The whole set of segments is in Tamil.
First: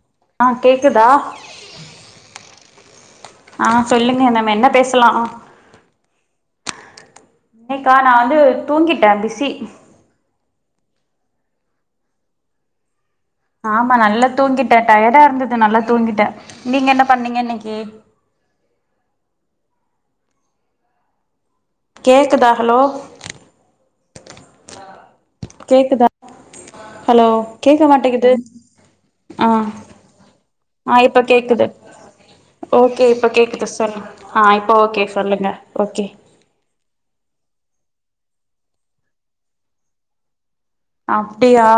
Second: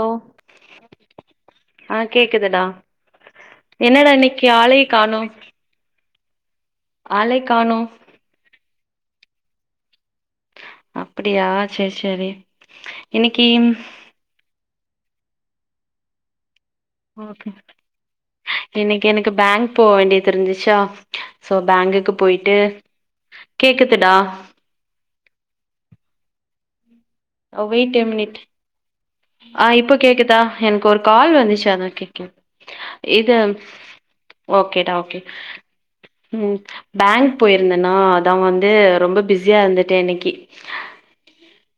ஓஹ ஆ கேக்குதா ஆஹ் கேக்குதுடா ஆ என்னடா சொல்லுங்க இனக்கி நம்ம என்ன ஆளைய பேசலா காணும் இன்னைக்கா நான் வந்து தூங்கிட்ட பிசி அப்படியா சேரி சேரி இன்னைக்கு ஆமா நல்லா தூங்கிட் டயர்டா இருந்தது நல்லா தூங்கிட்டேன் ஓகே இன்னைக்கு எனக்கு பேங்க் போக வேண்டிய திரிஞ்சிச்சா சோ பேங்குக்கு கேக்குதா போயிட்டு ஹலோ கேக்கு டா கேக்குதா ஹலோ கேட்க மாட்டேங்கிது ஆஹ் இப்போ கேக்குதா எனக்கு ஒரு இப்ப கால் கேக்குது வந்துச்சு அதான் கேக்கல ஓகே இப்ப இது கேக்குது சொல்லு ஆ இப்ப ஓகேடா ஓகே சொல்லுங்க ஓகே ம் பேங்க் போயிருந்த இருந்தனா அதான் வந்து ரொம்ப பிஸியா இருந்துட்டேன் இன்னைக்கு அப்படியா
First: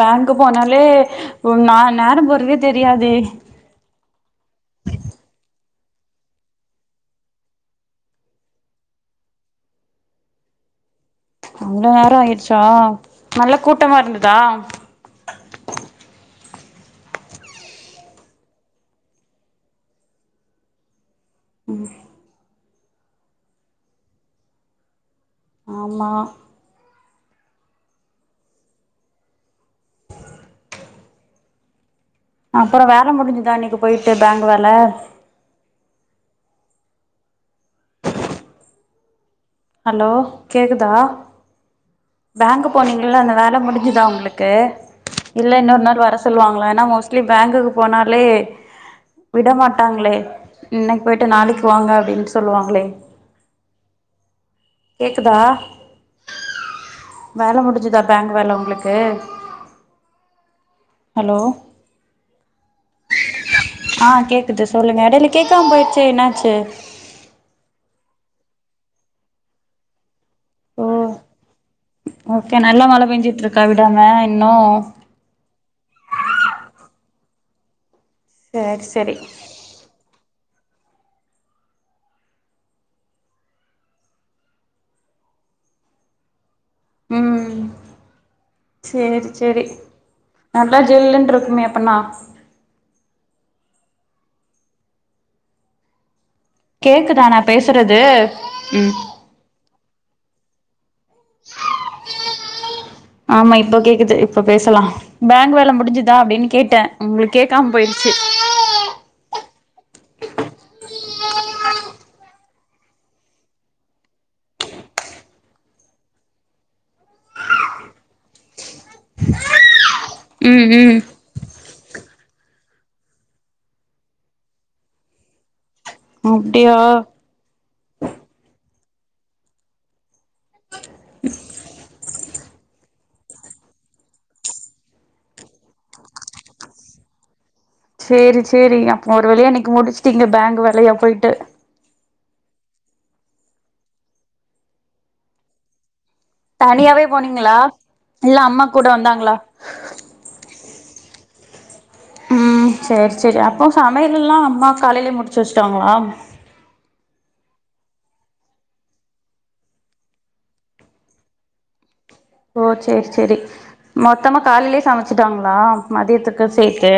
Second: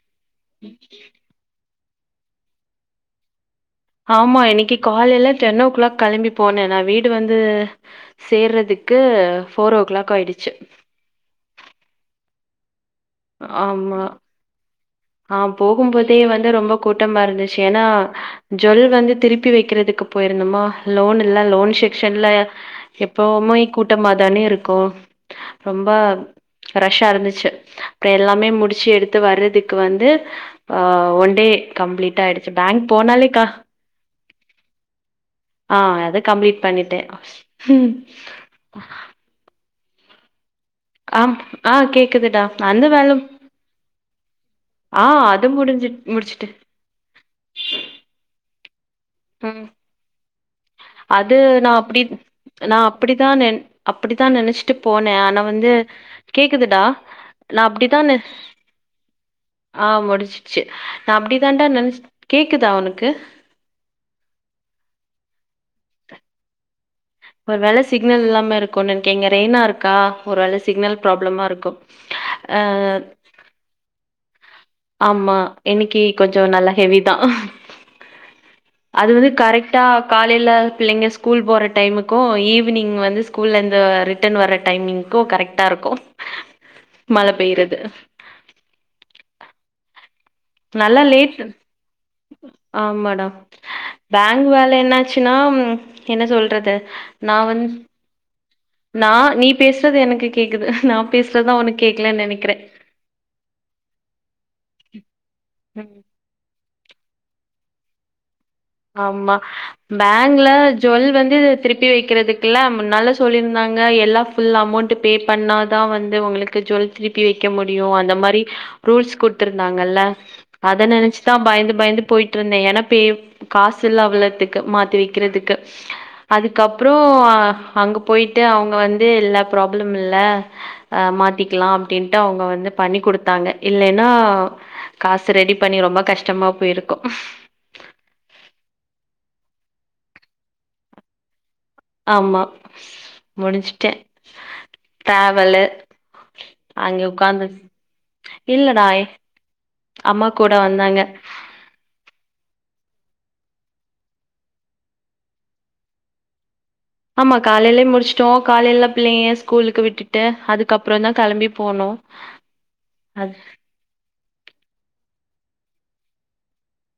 பேங்க்கு போனாலே ஒர் நான் நேரம் பொறதே தெரியாதே ஆமா இன்னைக்கு காலையில டென் ஓ கிளாக் கிளம்பி போனேன் நான் வீடு வந்து சேர்றதுக்கு போஃர் ஓ கிளாக் ஆயிடுச்சு அங்க நேரம் ஆயிடுச்சா நல்ல கூட்டமா ஆமா இருந்ததா ஆஹ் நா போகும்போதே வந்து ரொம்ப கூட்டமா இருந்துச்சு ஏன்னா ஜுவல் வந்து திருப்பி வைக்கிறதுக்கு போயிருந்தமா லோனு எல்லாம் லோன் செக்க்ஷன்ல எப்பவுமய் கூட்டமா தானே இருக்கும் ரொம்ப ஆமா ரஷ்ஆ இருந்துச்சு ச்சா அப்புறம் எல்லாமே முடிச்சு எடுத்து வறதுக்கு வந்து ஒன்று டே கம்ப்ளீட் ஆயிடுச்சு. பேங்க் அப்புறம் வேற போனாலே க முடிஞ்சதான் பஸ்கா இன்னைக்கு போயிட்டு பேங்க் வேலை ஆஹ் அதது கம்ப்ளீட் பண்ணிட்டேன் ஹலோ கேக்குதா ஆம் ஆ கேக்குதுடா பேங்கு அந்த வேல போனிங்களல்ல அந்த வேலை முடிஞ்சுதா உங்க க்கு ஆ அது இல்லை இன்னொரு முடிஞ்சு நாள் வர முடிச்சுட்டு சொல்லுவாங்களாம் ஏன்னா மோஸ்லி பேங்க்குக்கு போனாலே விட ம் மாட்டாங்களே இன்னைக்கு போயிட்டு அது நாளைக்கு நான் வாங்க அப்படி அப்டின்னு சொல்லுவாங்களே நான் அப்படிதான் ந அப்படிதான் ந விட்டு போனேன் கேக்குதா ஆனா வந்து கேக்குதுடா வேல நான் முடிஞ்சுதா அப்படித்தான பேங்க் வேல உங்களுக்கு ஆஹ் முடிஞச்சிச்சு நான் அப்படி ஹலோ தானடா நினச்ச கேக்குதா உனக்கு கேக்கமே போய்ச்ச என்னச்ச ஒரு வேலை சிக்னல் இல்லாம இருக்கும் நினைக்கிறேன் எங்க ரெயினனா இருக்கா ஒரு வேள ஓ சிக்னல் ப்ராப்ளமா இருக்கு ஆ ஓகே நல்லா மழ பேஞ்சுட்ருக்கா விடாம இன்னு ஆமா இன்னைக்கி கொஞ்சோ நல்லா ஹெவிதா சேரி அது சேரி வந்து கரெக்டா காலைல பிள்ளைங்க ஸ்கூல் போற டைமுக்கு ஈவினிங் வந்து ஸ்கூல்ல இருந்து ரிட்டன் வர டைமிங்க்கு கரெக்டா இருக்கு மழ ம் பெய்யறது சேரி சேரி நல்லா ஜில்லுன்னு லேசு இருக்குமே அப்பன்னா ஆமாடா பேங்க் வேல என்ன ஆச்சுன்னா என்ன சொல் றது கேக்குதா நா வந் பேசுறது ம் நா நீ பேசுறது எனக்கு கேக் குது நா பேசுறதுதா உனக்கு கேக்கலன்னு நெனைக்கிறே ஆமா இப்ப கேக்குது இப்ப பேசலா பேங்க் வேல ம் முடிஞ்சுதா அப்டின் கேட்டே உங்களுக்கு கேக்காம போயிருச்சு ஆமா பேங்க்ல ஜுவல் வந்து திருப்பி வைக்கிறதுக்கல்லா முன்னால சொல்லிருந்தாங்க எல்லா ஃபுல் அமௌண்ட்டு பே பண்ணாதா வந்து உங்களுக்கு ஜுவல் திருப்பி வைக்க முடியு அந்த மாரி ரூல்ஸ் குடுத்துருந்தாங்கல்ல ம் அத ம் நெனைச்சுதா பயந்து பயந்து போயி ட்ருந்தே ஏன்னா பே காசு இல்ல அவ்ளத்துக்கு மாத்தி வைக்கிறதுக்கு அப்டியா அதுக்கப்றோ அங்க போயிட்டு அவங்க வந் இது இல்ல ப்ராப்ளம் இல்ல ஆ மாத்திக்கலா அப்டின்ட்டு அவங்க வந் து பண்ணி குடுத்தாங்க இல்லைன்னா காசு ரெடி பண்ணி ரொம்ப கஷ்டமா போயிருக்கு சேரி சேரிங்க அப்போ ஒரு வழியா இன்னக்கி முடிச்சுட்டீங்க பேங்க் வேலையா போயிட்டு ஆமா முடிச்சுட்டே ட்ராவலு தனியாவே போனீங்களா இல்ல அம்மா இல்லடா கூட வந்தாங்களா? அம்மா கூட வந்தாங்க ம் சேரி சரி அப்போ சமையல் எல்லா அம்மா காலைலயே முடிச்சு வச்சுட்டாங்களா? ஆமா காலைலயே முடிச்சட்டோ காலைல பிள்ளைங்க ஸ்கூலுக்கு விட்டுட்டு அதுக்கப்புறோந்தா கெளம்பி போனோ ஓ சேரி அது சேரி மொத்தமா காலைலயே சமைச்சு ட்டாங்களா மதியத்துக்கு சேத்து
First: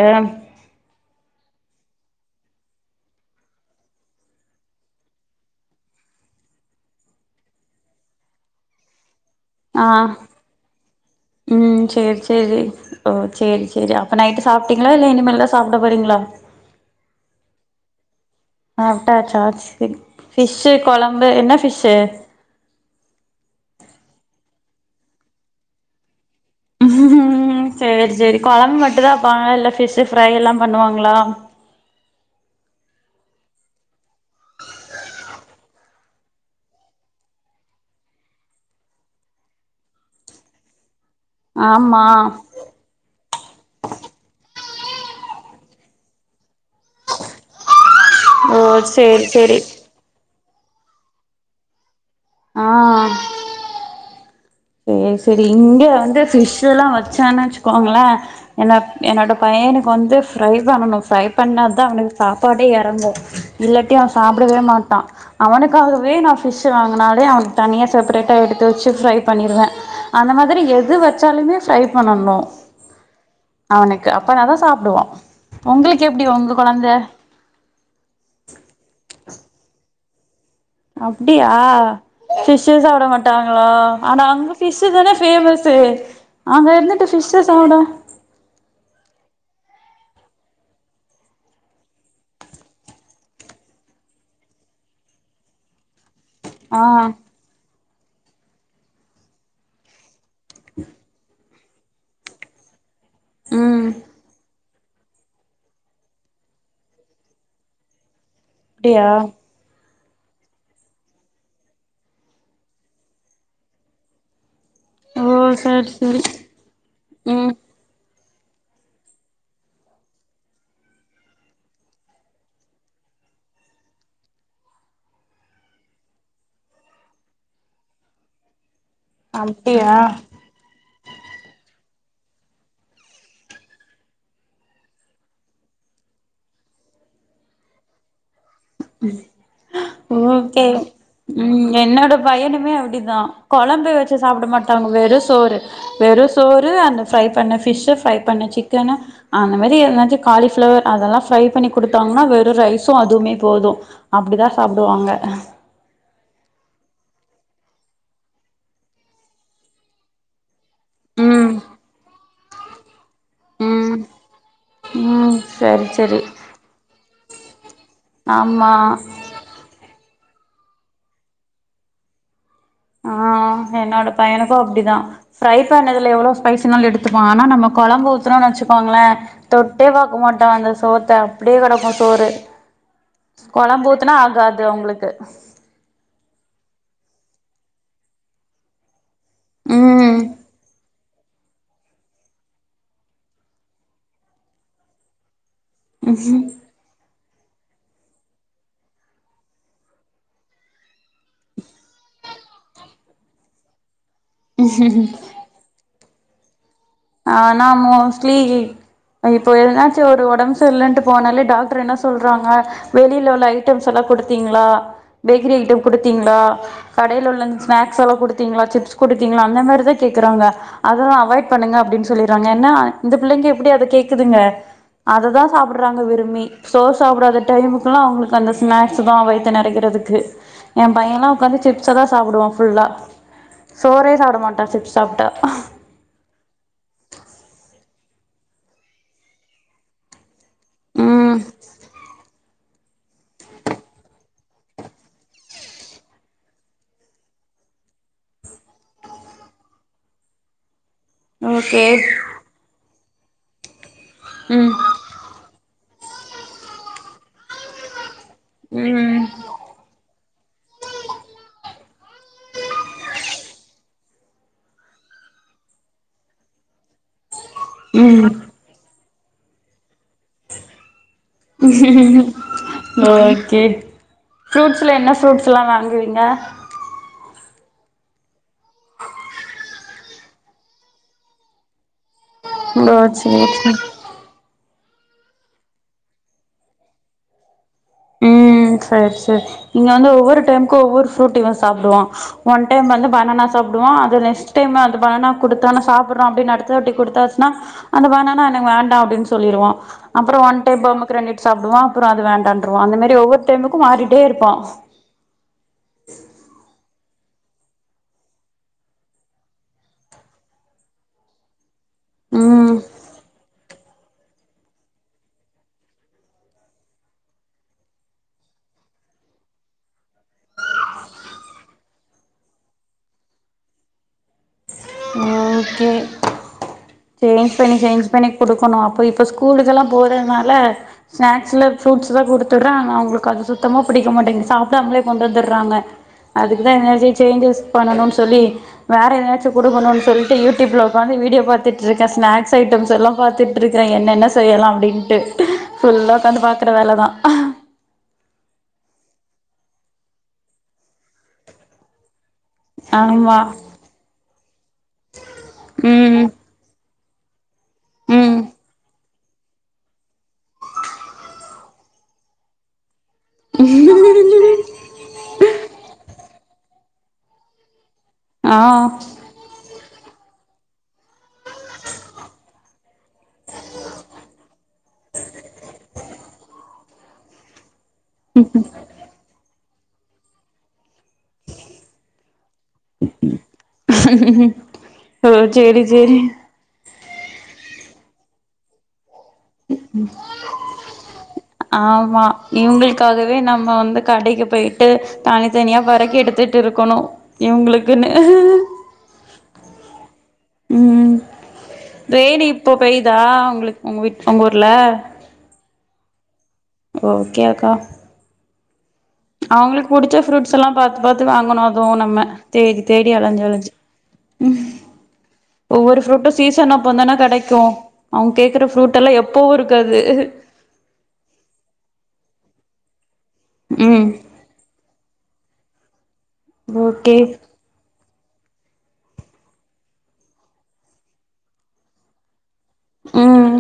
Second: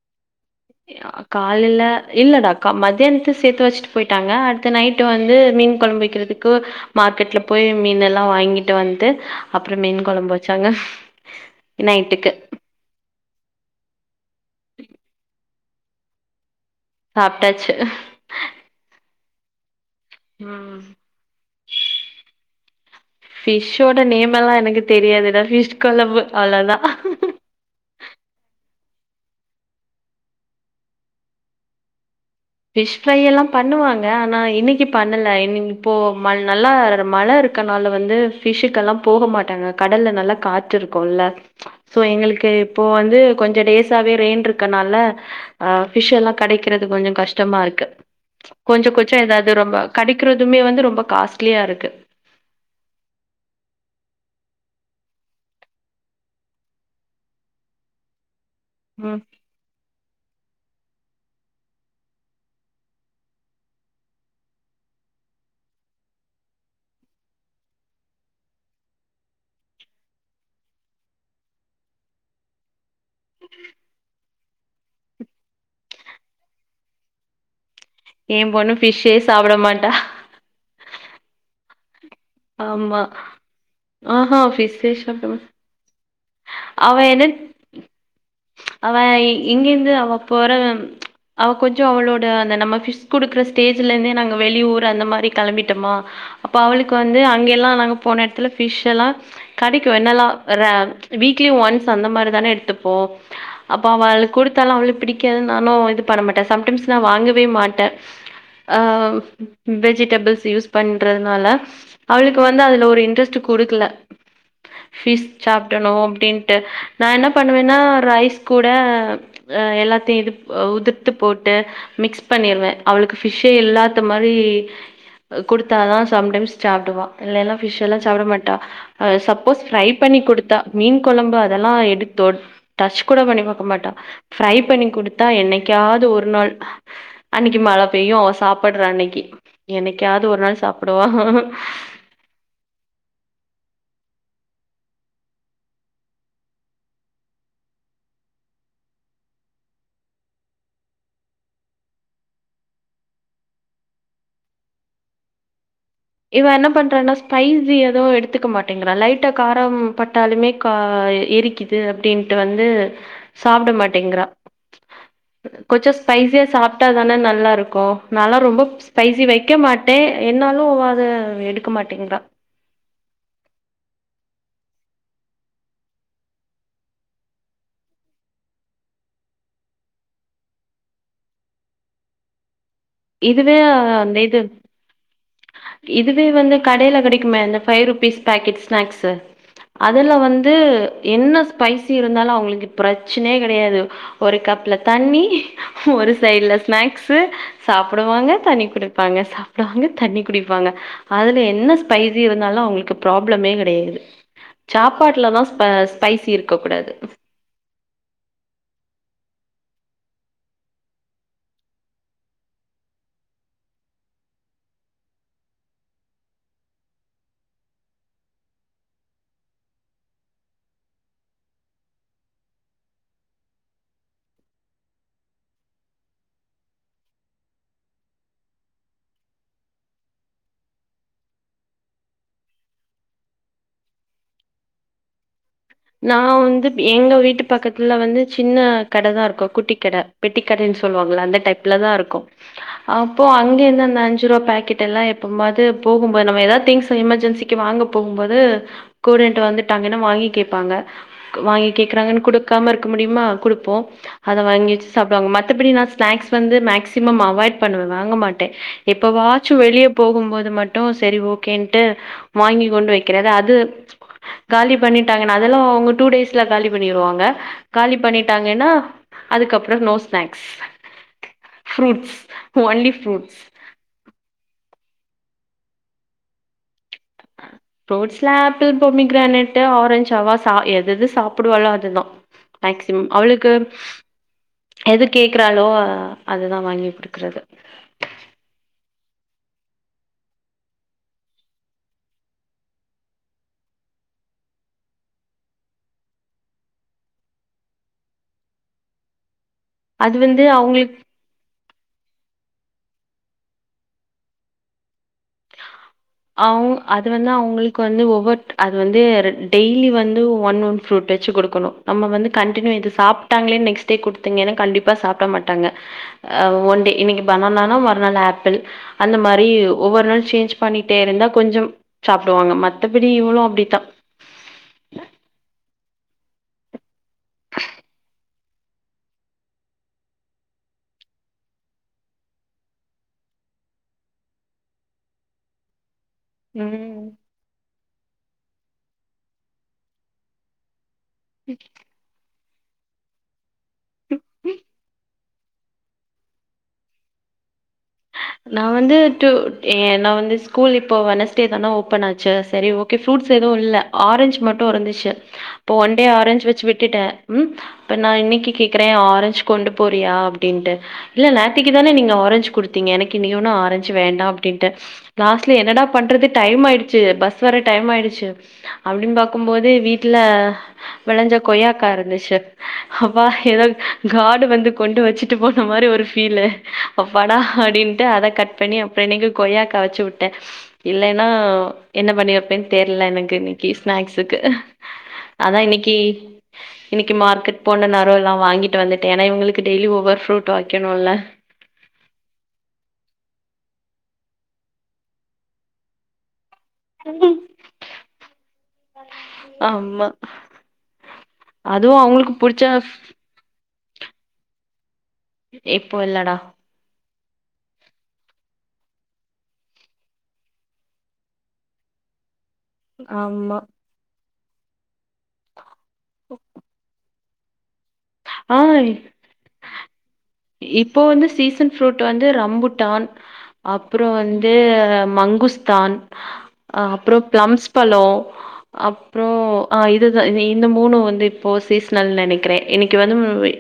யா காலைல இல்லடா கா மத்தியானத்து சேத்து வச்சுட்டு போயிட்டாங்க அடுத்து நைட்டு வந்து மீன் கொழம்பு வக்கிறதுக்கு மார்க்கெட்ல போய் மீன் எல்லா வாங்கிட்டு வந்ட்டு ஆ ம் சேரி நைட்டுக்கு சேரி ஓ சேரி சேரி அப்ப நைட்டு சாப்ட்டீங்களா இல்ல இனிமேல்தா சாப்ட போறீங்களா? சாப்ட்டாச்சு சாப்ட்டாச்சா செரி ந்பிஷ்ஷு ம் கொழம்பு என்ன ஃபிஷ்ஷு? பபிஷோட நேம் எல்லாம் எனக்கு தெரியாதுடா பிஷ் குழம்பு உம் சரி சரி குழம்பு இட்டுதான்ப்பாங்க இல்ல பபிஷ் ஃப்ரை எல்லாம் பண்ணுவாங்களா பபிஷ் ஃப்ரை எல்லாம் பண்ணுவாங்க ஆனா இன்னைக்கு பண்ணல இன் இப்போ நல்லா மழை இருக்கனால வந்து பபிஷ்க்குெல்லாம் போக மாட்டாங்க கடல்ல நல்லா காற்றுருக்கும் போல்ல சோ ஆமா எங்களுக்கு இப்போ வந்து கொஞ்சம் டேஸாவவே ரெயின் இருக்கு இருக்கனால் பிஷ் எல்லாம் கிடைக்கறிறது கொஞ்சம் கஷ்டம் கஷ்டமா இருக்கு ஓ கொஞ்சம் கொஞ்சம் சேரி ஏதாவது சேரி ரொம்ப கடைக்க இருக்கதுமே வந்து ரொம்ப காஸ்ட்லியா இருக்கு ஆஹ் சரி சரி இங்க வந்து பிஷ் எல்லாம் வச்சானனு வச்சுக்கோங்களேன் என்ன ம் என்னோட பையனுக்கு வந்து ஃரை பண்ணனும் ஃப்ரை பண்ணா தான் அவனுக்கு சாப்பாடே இறங்கும் இல்லாட்டிும் அவன் சாப்பிடவே மாட்டான் அவனுக்காகவே நான் பிஷ்் வாங்கினனாலே அவனுக்கு தனியா செப்பரேட்டா எடுத்து வச்சு ஃரை பண்ணிருவேன் அந்த மாதிரி எது வச்சாலுமே ஃரை பண்ணணும் அவனுக்கு அ அப்ப நாதான் சாப்பிடுவோம் உங்களுக்கு எப்படி உங்க குழந்தை ஏன் பொண்ணும் பபிஷ்சே சாப்பிட மாட்டா அப்படியா பபிஷ் ஆமா சாப்பட மாட்டாங்களா ஆனா ஆஹா அங்க பிஷு ஃபிஷ்ஷே தானே சாப்ட மாட் பேமஸ் அவ ஆஹ்ங்கந்துட்டு என்ன பிஷஸ் அட இங்க இருந்து அவ போற அவள் கொஞ்சம் அவளோட அந்த நம்மி குடுக்குற ஸ்டேஜ்ல இருந்தே நாங்க வெளியூஊர் அந்த மாதிரி கிளம்பிட்டோமா அப்ப அவளுக்கு ஆ வந்து அங்க எல்லாம் நாங்க போன இடத்துல பபிஷ் எல்லாம் கிடைக்கும் என்னெல்லாம் ராவ் வீக்லி ஒன்ஸ் அந்த மாதிரி தானே எடுத்துப்போம் அப்ப ம் அவளுக்கு கொடுத்து அவ்ளவு பிடிக்காது நானும் இது பண்ண மாட்டேன் சம்டைம்ஸ் நான் வாங்கவே மாட்டேன் அப்டியா அஹ்வெஜ் வெஜ்ஜுடெபில்ஸ்யூஸ் பண்றதுனால அவளுக்கு வந்து அதுல ஒரு இன்ட்ரெஸ்ட் குடுக்கல ஓ ஃபிஸ் ச சரி னும் சரி அப்படின்ட்டு நான் என்ன ம் பண்ணுவேன்னா ரைஸ் கூட அ எல்லாத்தையு இது உதிர்த்து போட்டு மிக்ஸ் பண்ணிருவே அவளுக்கு பிஷ்ஷே இல்லாத்த மாரி் கொடுத்தாதா சம்டைம்ஸ் சாப்பிடுவா இல்லனா பிஷ் எல்லா சாப்பட மாட்டா அ சப்போஸ் ஃப்ரை அப்டியா பண்ணி கொடுத் மீன் கொழம்பு அதெல்லா எடுடத்தொ டச்கூட பண்ணி பக்க மாட்ட ப்ரைபண்ணிகுடுத்தா எனிக்காது ஒரு நாள் அன்னைக்கு மழபெய்யும் அவ சாப்பட்ற அன்னைக்கு என்னைக்காவது ஒரு நாள் ஓகே சாப்டுவா ம் என்னோட பையனுமே அப்பிடிதா கொழம்புவச் சாப்பிட மாட்டாங்க வெறு சோறு வெறு சோறு அந்த ஃப்ரை பண்ண பிஷ்ஷு ப்ரை பண்ண சிக்கனு அந்மேரி எதாச்சு காளிப்பிளவர் அதெல்லா ப்ரை பண்ணி கொடுத்தங்கன வெறு ரைசும்அதுவுமே போது அப்பிடிதா சாப்புடுவாங்க இவ என்ன பண்றன்னா ஸ்பைசி எதவு எடுத்துக்க மாட்டேங்கறா லைட்டா காரம்பட்டாலுமே கா ம் எரிக்குது அப்பிடின் ட்டு வந்து சாப்பிட ம் மாட்டேங்கிறா ம் சரி கொஞ்சோ சரி ஸ்பைசியா சாப்பிட்டாதானே நல்லா இருக்கு நல்லா ரொம்ப ஆமா ஸ்பைசி வைக்கமாட்டேன் என்னாலும் வா த்து எடுக்கமாட்டீங்கறா ஆ என்னோட பையனுக்கு அப்படிதா ஃப்ரைசாண்ணதுல எவ்வளோ ஸ்பைசினால எடுத்துப்பஆனா நம்ம குழம்பு ஊத்துணோம்னு வச்சுக்கோங்களே தொட்டே பாக்கேமாட்டா அந்த சோத்த அப்பிடியே கெடக்கு சோறு இதுவே கொழம்பூத்துனா அந்த இது ஆகாது உங்களுக்கு இதுவே வந்து கடையில கிடைக்குமே இந்த பஃபைவ் ருபீஸ் பாக்கெட் ஸ்நாக்ஸு அதுல ம் வந்து என்ன ஸ்பைசி இருந்தாலு அவங்களுக்கு பிரச்சனையே கெடையாது ஒரு கப்ல தண்ணி ஒரு சைடுல ஸ்நாக்ஸ் து சாப்புடுவாங்க தண்ணி குடுப்பாங்க சாப்புடுவாங்க தண்ணி குடிப்பாங்க அதுல என்ன ஸ்பைஸ் ப்டி இருந்தாலு அவங்களுக்கு ப்ராப்ளமே கெடையாது சாப்பாட்டுல தா ஸ்பாஸ் பைசி இருக்கூடாது ஸ்டிலி இப்பாஎதனாச்சும் ஒரு உடம்புசர்ல இல்லட்டு போனாலே டாக்டர் என்ன சொல்றாங்க வெளியில உள்ள ஐட்டம்ஸ் எல்லா கொடுத்தீங்களா பேக்கரி ஐட்டம் குடுத்தீங்கலா கடைல உள்ள ஸ்நாக்ஸ் எல்லாகொடுத்தீங்களா சிப்ஸ் குடுத்தீங்களா அந்த மாரிதாகேக்குறாங்க அதெல்லா அவாய்ட் பண்ணுங்க அப்பிடின்னு சொல்லிருவாங்க என்ன இந்த பிள்ளைங்க எப்பிடி அத கேக்குதுங்க அததா சாப்பிடுறாங்க விரும்பி சோறு சாப்பிடாத டைமுக்குல்லா அவங்களுக்கு அந்த ஸ்நாக்ஸ் தா வைத்த நெறைக்கிறதுக்கு என் பையன்ல்லா உ்காந்து சிப்ஸ் தா சாப்பிடுவான் ஃபுல்லா சோறே சாப்படமாட்டா சிப்ஸ் சாப்ட்டா நா வந்து எங்க வீட்டு பக்கத்துல வந்து சின்னகடதா இருக்கு குட்டிகட பெட் ட்டி கடன்னு சொல்லுவாங்கள ம் அந்த டைப்லதா இருக்கு அப்போ அங்கிருந்து அந்த அஞ்சு ரூபா பேக்கெட் எல்லா எப்பும்பாது போகுபோ நம்ம ஏதாவது திங்ஸ் எமர்ஜென்சிக்கு வாங்க போகுபோது கூடட்டு வந்துட்டாங்கன்னா வாங்கி கே ப்பாங்க வாங்கி ஓகே கேக்குறாங்கன்னு குடுக்காம இருக்க முடியு ம்மா குடுப்போ அத ம் வாங்கிவச்சி சாப்பிடுவாங்க மத்தபடினா ஸ்நாக்ஸ் வந்து மேக்சிமம் அவாய்ட் பண்ணுவன் வாங்க மாட்டன் இப்போ ம் வாச்சு வெளியே போகும் போது மட்டும் சரி ஓகேன்ட்டு வாங்க் கொண்டு வைக்கிறது அது காலி பண்ணிட்டு அதெல்லாம்ங்க டூ டேல காலி பண்ணிடுவாங்க காலி ம் பண்ணிட்டாங்கன்னா அதுக்கப்புறம் no snacks fruits only fruits okay fruits ல என்ன ஃப்ரூட்ஸ்லாம் வாங்குவீங்க ரோட்ஸ்லாப்பிள் பொமி கிரானேட்டு் ஆரஞ்சாவா எது எது சாப்பிடுவாலோ அதுதான் ஓ மேக்சிமம் சேரி அவளுக்கு சேரி எது கேக்குறாலோ அதுதான் வாங்கி குடுக்குறது ஹம் சரி சரி நீங்க வந்து ஒவ்வொரு டைமுக்கும் ஒவ்வொரு ஃப்ரூட் இவன் சாப்பிடுவான் ஒன் டைம் வந்து பனானா சாிடுவான் அது நெக்ஸ்ட் டைம் அந்த பனானா கொடுத்தானா சாப்பிடுற அப்படனு அடுத்த வாட்டி கொடுத்தாச்சுா அந்த பனானா எனக்கு வேண்டாம் அப்படின்னு சொல்லிடுவோம் அது அப்புறம் வந்து ஒன் டைம் அவங்களுக்கு பொமகிரேணட் சாப்பிடுவோம் போறாது வேண்டாம் வ அந்த மாதிரி ஒவ்வொரு டைமுக்கும் மாறிட்டே இருப்பான் அவ அது வந்து அவங்களுக்கு வந்து ஒவ்வொரு அது வந்து டெய்லி வந்து ஒன் ஒன் ஃரூட் வச்சு கொடுக்கணும் நம்ம வந்து கன்டினியூ ம் இது சாப்பிட்டாங்களே நெக்ஸ்ட் டே குடுத்துதிங்கன கண்டிப்பா சாப்பிட மாட்டாங்க ஒன்டே இன்னைக்கு பணாண மறுநாள் ஆப்பிள் அந்த மாறி ஒவ்வொரு நாள் சேஞ் பண்னி ட்டே இருந்தா கொஞ்சம் சாப்பிடுவாங்க மத்தபடி இவ்ளும் அப்படித்தான் ஓகே சேஞ்ச் பண்ணி சேஞ்ச் பண்ணி குடுக்கணும் அப்ப இப்ப ஸ்கூலுக்குெல்லாம் போறதுனால ஸ்நாக்ஸ்ல ஃப்ரூட்ஸ் தான் குடுத்துடுறாங்க ஆனா அவங்களுக்கு அது சுத்தமா பிடிக்க மாட்டேங்க சாப்பிடாமலே கொண்டு வந்துடுறாங்க அதுக்கு தான் என்ன சேஞ்சஸ் பண்ணணும்னு சொல்லி வேற நேச்சு கொடுக்கணும்னு சொல்லி யூடியூப்ல ப்ப வீடியோ பாத்துட்டு இருக்கன் ஸ்நாக்ஸ் ஐட்டம்ஸ் எல்லாம் பாார்த்தட்டு இருக்கிறேன் என்ன என்ன ம் செய்யலாம் அப்படின்ட்டு ஃபுல்லா உட்காந்து பாக்குற வேலைதான் நான் வந்து ந வந்து ஸ்கூல் இப்போ வனஸ்டே தானா ஓப்பன் ஆச்சி சரி ஓகே ரூட்ஸ் ஆமா எதுவும் இல்ல ஆரஞ்ச் மட்டும் இருந்துச்சு ஒன் டே ம் ஆரஞ்ச் வச்சு விட்டுட்டேன் உம் இப்ப நான் ம் இன்னைக்கு கேக்குறேன் ஆரஞ்சு கொண்டு போறியா அப்படின்ட்டு இல்ல நேத்திக்கு தானே நீங்க ஆரஞ்சு குடுத்து ங்க எனக்கு நீ ஒன்னும் ஆரஞ்சு வேண்டாம் அப்படின் லாஸ்ட்ல என்னடா பண்றது டைம் ஆயிட்டு பஸ் வர டைம் ஆயிச்சு ஆ அப்படின்னு பாக்கும்போது வீட்டுல வெளஞ்ச கொய்யாக்கா இருந்துச்சு. அப்பா ஏதோ காடு வந்து கொண்டு வச்சுட்டு போன மாரி ஒரு ஃபீலு அப்பாடா அப்டின் ட்டு அத கட் பண்ணி அப்றோ இன்னைக்கு கொய்யாக் கா வச்சு விட்டே இல்லைன்னா என்ன பண்ணிருப்பேன்னு தெர்ல எனக்கு இன்ன க்கி ஸ்நாக்ஸுக்கு ஓ அதா சேரி இன்னக்கி சேரி இன்னக்கி மார்கெட் போன நேரோ எல்லா வாங்கிட்டு வந்து ஏன்னா இவங்களுக்கு டெய்லி ஒவ்வொரு ஃப்ரூட் வைக்கணு இல்ல இவங்களுக்காகவே நம்ம வந்து கடைக்கு போயி்ட்டு தனித்தனியா பொறுக்கி எடுத்து ட்ருக்கணு இவுங்களுக்குன்னு ஆமா ம் ம் அதுவு அவங்களுக்கு ரெய்னு இப்ப புடிச்ச பெய்தா உங்களுக் உங்க வீட் உங்க ஊர்ல இப்ப இல்லடா ஓகேக்கா அவங்களுக்கு புடிச்ச ஃப்ரூட்ஸ் எல்லா பாத்து பாத்து வாங்கணு அதுவு நம்ம தேடி தேடி அலஞ்சு ஆமா அலஞ்சு ம் ஒவ்வொரு ஃப்ரூட்டு சீசனு அப்பந்தான கெடைக் கு அவங்க ஆ கேக்குற ஃப்ரூட் எல்லா எப்பவு இருக்காது இப்ப வந்து சீசன் ஃப்ரூட் வந்து ரம்புட்டான் அப்புறோ ம் வந்து மங்குஸ் த்தான் ஆ அப்புறோ ஓகே பிளம்ஸ் பழோ அப்றோ ஆ இதுதா இ இந்த மூணு வந்து இப்போ சீசனல்னு நெனைக்கிறே இன்னக்கி வந்து வெ ம்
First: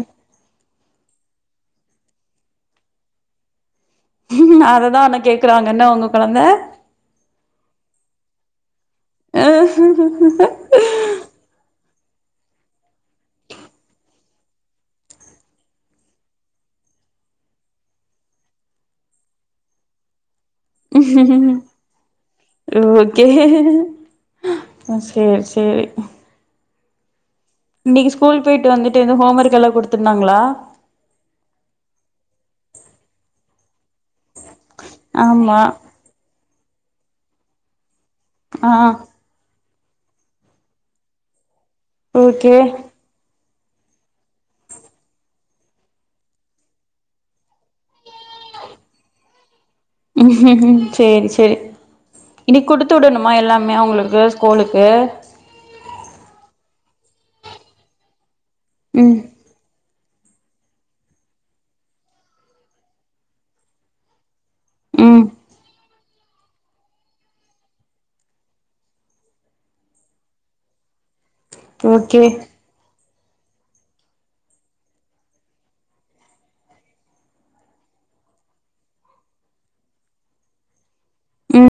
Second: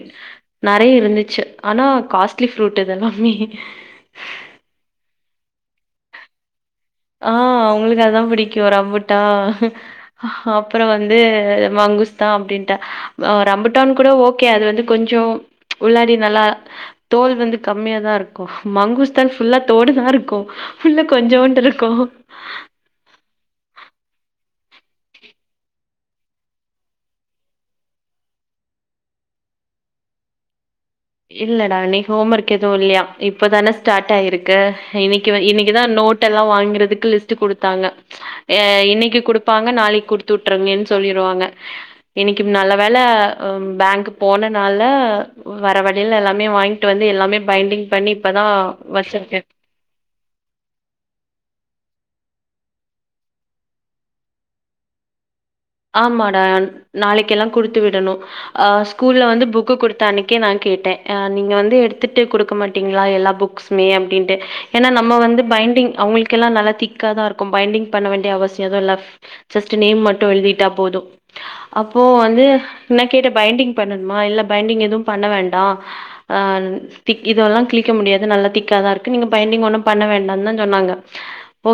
நெறைய இருந்துச்சு ஆனா காஸ்ட்லி ஃப்ரூட் இதெல்லாமே அததா உன்ன கேக்குறாங்க என்ன உங்க கொழந்த ஆ அவங்களுக்கு அதா பிடிக்கு ரம்புட் டா அப்புற வந்து மங்குஸ் ங்குஸ்தா அப்டின்ட்டே. ஆ ரம்புட்டான் கூட ஓகே அது வந்து கொஞ்சோ உள்ளாடி நல்லா தோல் வந்து கம்மியாதா இருக்கும் மங்குஸ்தான் ஃபுல்லா தோடுதா இருக்கு உள்ள கொஞ்சோண்டு இரு ஓகே ஆ சேரி சேரி இன்னக்கி ஸ்கூல் போயிட்டு வந்துட்டு எதுவு ஹோம் ஒர்க்கல்லா குடுத்துருந்தாங்களா? இல்லடா இன்னக்கி ஹோம் ஒர்க் எதுவு இல்லயா இப்பதான ஸ்டார்ட் ஆயிருக்கு இன்னக்கி வ ஆமா இன்னக்கிதா நோட் எல்லா வாங் கறதுக்கு லிஸ்ட்டு குடுத்தாங்க யா ஆ இன்னக்கி குடுப்பா ங்க நாளைக்கி குடுத்து விட்ருங்கன்னு சொல்லிருவாங்க. இன்னக்கி ஓகே நல்ல வேள ம் பேங்க் போனனால ஆ வர வழில எல்லாமே வாங்கிட்டு வந்து எல்லாமே பைண்டிங் பண்ணி இப்பதா வச்சிருக்கே சேரி சேரி இன்னக்கி குடுத்து விடணுமா எல்லாமே அவங்களுக்கு ஸ்கூலுக்கு ஆமாடா நாளக்கி எல்லா குடுத்து விடணு. ஆ ம் ஸ்கூல்ல வந்து புக்கு குடு த்த அன்னைக்கே நா கேட்டே ஆ நீங்க வந்து எடுத்துட்டு குடுக்க மாட்டீங்களா எல்லா புக்ஸுமே அப்டின்ட்டு ஏன்னா நம்ம ம் வந்து பைண்டிங் அவங்களுக்கெல்லா நல்லா திக்காதா இருக்கு. பைண்டிங் பண்ண வேண்டிய அவசியோ எது இல்ல. ஜஸ்ட் நேம் மட்டு எழுதி ட்டா போது அப்போ ஓகே வந்து நா கேட்டே பைண்டிங் பண்ணணுமா இல்ல பைண்டிங் எதுவு பண்ண வேண்டா. ஆ ன் திக் இதல்லா கிழிக்க முடியாது நல்லா திக்காதா இருக்கு. நீங்க பைண்டிங் ஒன்னு பண்ண வேண்டான்னுதா சொன்னாங்க ஓ ம்